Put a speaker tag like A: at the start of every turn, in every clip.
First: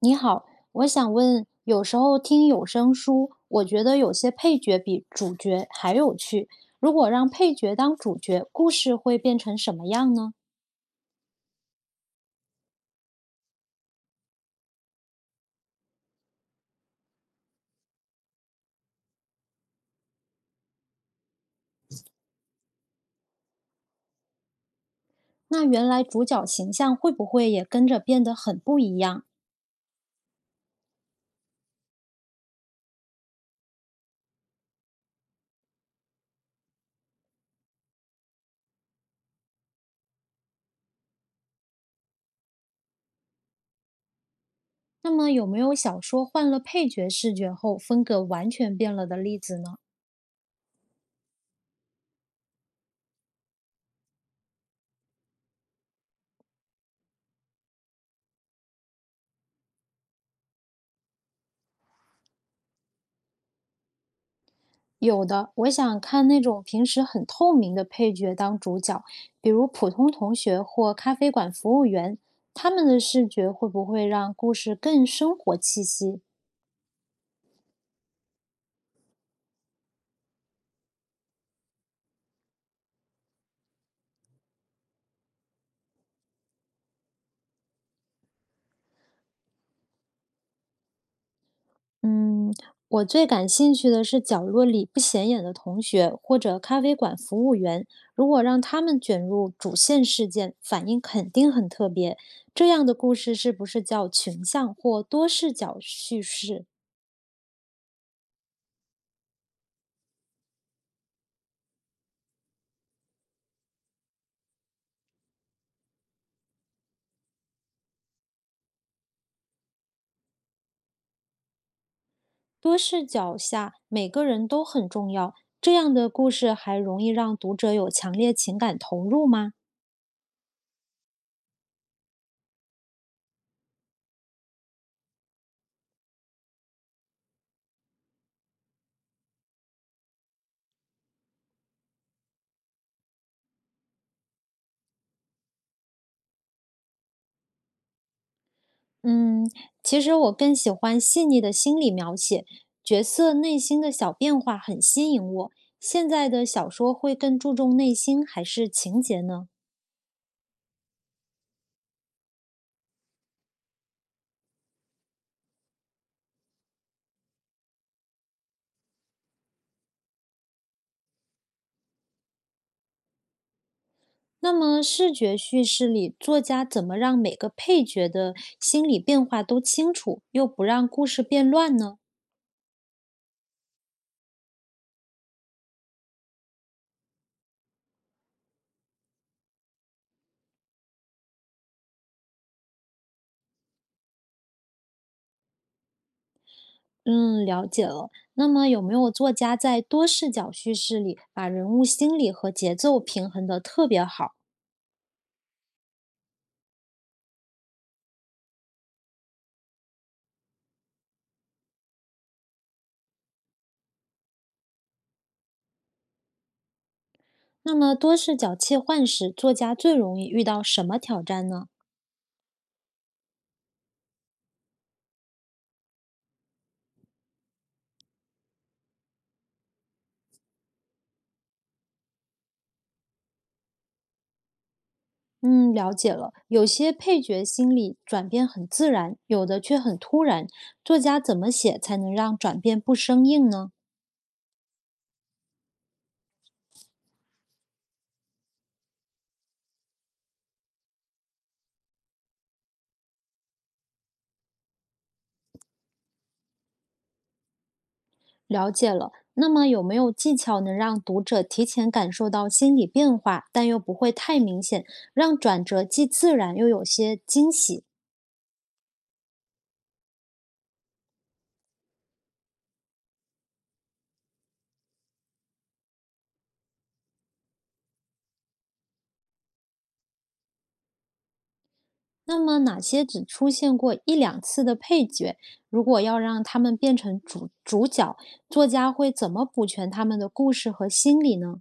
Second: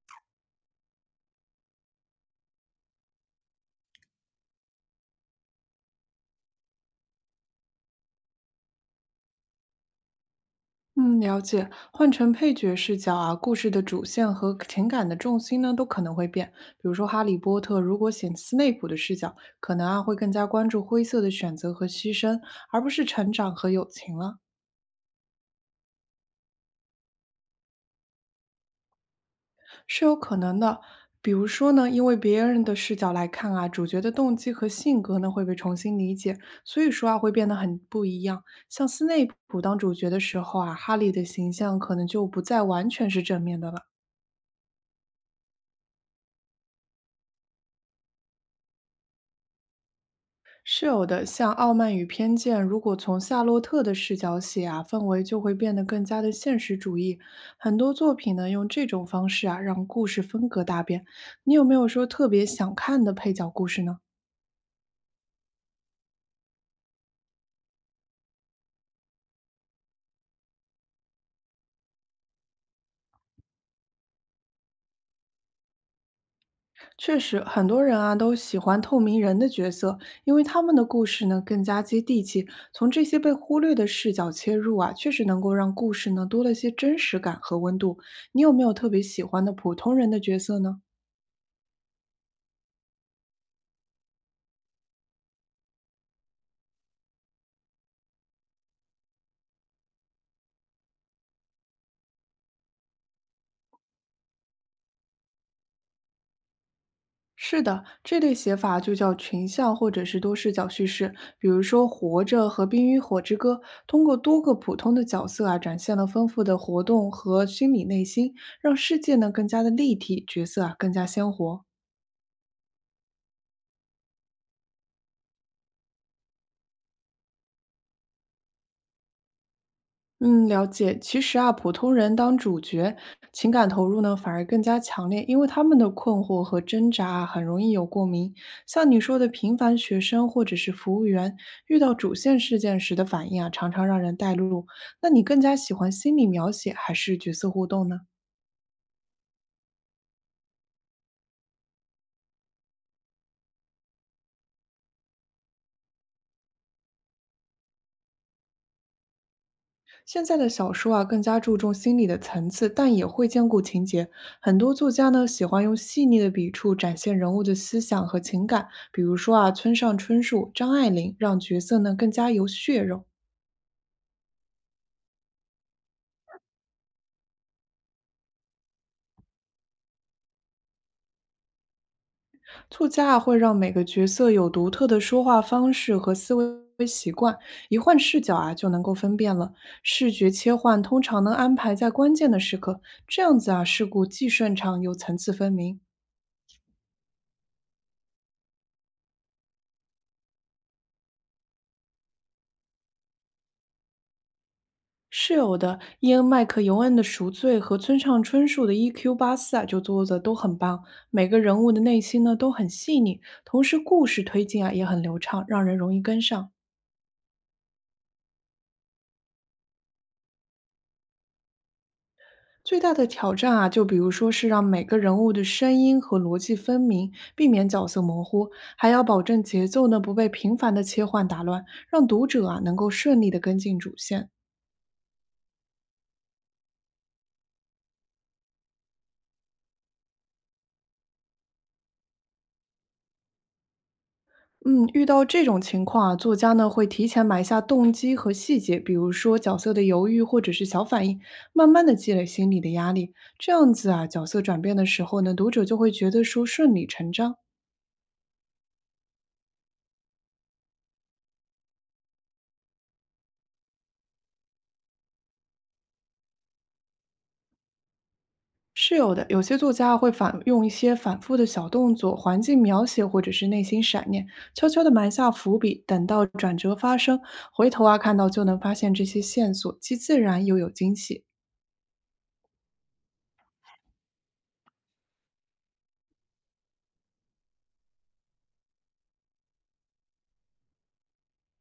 A: 你好，我想问，有时候听有声书，我觉得有些配角比主角还有趣。如果让配角当主角，故事会变成什么样呢？
B: 嗯，了解。换成配角视角啊，故事的主线和情感的重心呢，都可能会变。比如说《哈利波特》，如果选斯内普的视角，可能啊会更加关注灰色的选择和牺牲，而不是成长和友情了。
A: 那原来主角形象会不会也跟着变得很不一样？
B: 是有可能的。比如说呢，因为别人的视角来看啊，主角的动机和性格呢会被重新理解，所以说啊会变得很不一样。像斯内普当主角的时候啊，哈利的形象可能就不再完全是正面的了。
A: 那么有没有小说换了配角视角后，风格完全变了的例子呢？
B: 是有的，像《傲慢与偏见》，如果从夏洛特的视角写啊，氛围就会变得更加的现实主义。很多作品呢，用这种方式啊，让故事风格大变。你有没有说特别想看的配角故事呢？
A: 有的，我想看那种平时很透明的配角当主角，比如普通同学或咖啡馆服务员，他们的视觉会不会让故事更生活气息？
B: 确实，很多人啊都喜欢透明人的角色，因为他们的故事呢更加接地气。从这些被忽略的视角切入啊，确实能够让故事呢多了些真实感和温度。你有没有特别喜欢的普通人的角色呢？
A: 嗯，我最感兴趣的是角落里不显眼的同学或者咖啡馆服务员，如果让他们卷入主线事件，反应肯定很特别。这样的故事是不是叫群像或多视角叙事？
B: 是的，这类写法就叫群像或者是多视角叙事。比如说，《活着》和《冰与火之歌》通过多个普通的角色啊，展现了丰富的活动和心理内心，让世界呢更加的立体，角色啊更加鲜活。
A: 多视角下，每个人都很重要。这样的故事还容易让读者有强烈情感投入吗？
B: 嗯，了解。其实啊，普通人当主角，情感投入呢反而更加强烈，因为他们的困惑和挣扎啊很容易有共鸣。像你说的，平凡学生或者是服务员遇到主线事件时的反应啊，常常让人带入。那你更加喜欢心理描写还是角色互动呢？
A: 嗯，其实我更喜欢细腻的心理描写，角色内心的小变化很吸引我。现在的小说会更注重内心还是情节呢？
B: 现在的小说啊，更加注重心理的层次，但也会兼顾情节。很多作家呢，喜欢用细腻的笔触展现人物的思想和情感，比如说啊，村上春树、张爱玲，让角色呢更加有血肉。
A: 那么视觉叙事里，作家怎么让每个配角的心理变化都清楚，又不让故事变乱呢？
B: 作家啊，会让每个角色有独特的说话方式和思维习惯，一换视角啊，就能够分辨了。视觉切换通常能安排在关键的时刻，这样子啊，事故既顺畅又层次分明。
A: 嗯，了解了。那么有没有作家在多视角叙事里把人物心理和节奏平衡得特别好？
B: 是有的，伊恩·麦克尤恩的《赎罪》和村上春树的《E.Q. 八四》啊，就做的都很棒。每个人物的内心呢都很细腻，同时故事推进啊也很流畅，让人容易跟上。
A: 那么多视角切换时，作家最容易遇到什么挑战呢？
B: 最大的挑战啊，就比如说是让每个人物的声音和逻辑分明，避免角色模糊，还要保证节奏呢不被频繁的切换打乱，让读者啊能够顺利的跟进主线。
A: 嗯，了解了。有些配角心理转变很自然，有的却很突然。作家怎么写才能让转变不生硬呢？
B: 嗯，遇到这种情况啊，作家呢会提前埋下动机和细节，比如说角色的犹豫或者是小反应，慢慢的积累心理的压力。这样子啊，角色转变的时候呢，读者就会觉得说顺理成章。
A: 了解了。那么有没有技巧能让读者提前感受到心理变化，但又不会太明显，让转折既自然又有些惊喜？
B: 是有的，有些作家啊会反用一些反复的小动作、环境描写或者是内心闪念，悄悄地埋下伏笔，等到转折发生，回头啊看到就能发现这些线索，既自然又有惊喜。
A: 那么哪些只出现过一两次的配角，如果要让他们变成主主角，作家会怎么补全他们的故事和心理呢？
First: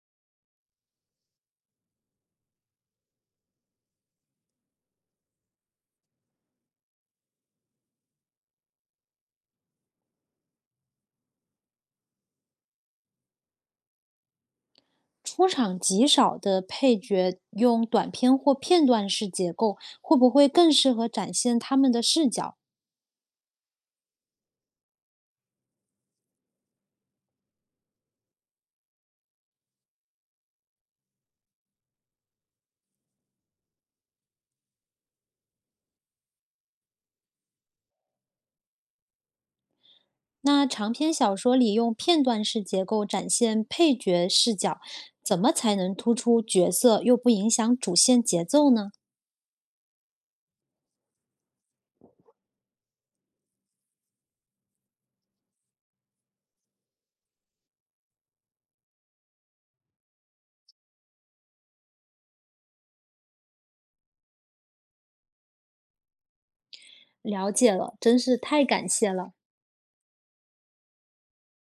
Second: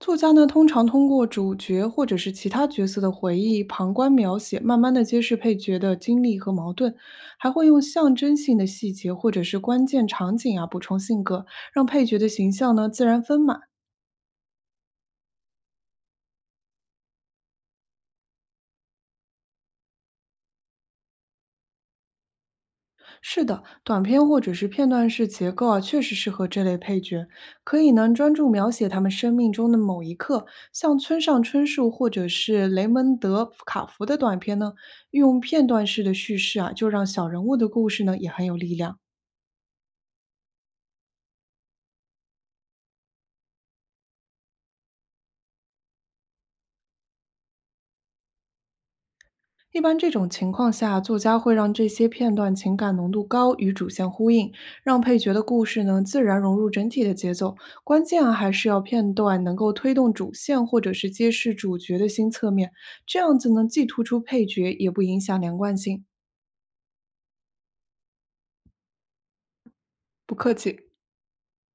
B: 作家呢，通常通过主角或者是其他角色的回忆、旁观描写，慢慢的揭示配角的经历和矛盾，还会用象征性的细节或者是关键场景啊补充性格，让配角的形象呢自然丰满。
A: 出场极少的配角用短篇或片段式结构，会不会更适合展现他们的视角？
B: 是的，短片或者是片段式结构啊，确实适合这类配角，可以呢专注描写他们生命中的某一刻，像村上春树或者是雷蒙德·卡福的短片呢，用片段式的叙事啊，就让小人物的故事呢也很有力量。
A: 那长篇小说里用片段式结构展现配角视角，怎么才能突出角色又不影响主线节奏呢？
B: 一般这种情况下，作家会让这些片段情感浓度高，与主线呼应，让配角的故事呢自然融入整体的节奏。关键啊，还是要片段能够推动主线，或者是揭示主角的新侧面，这样子呢，既突出配角，也不影响连贯性。
A: 了解了，真是太感谢了。
B: 不客气。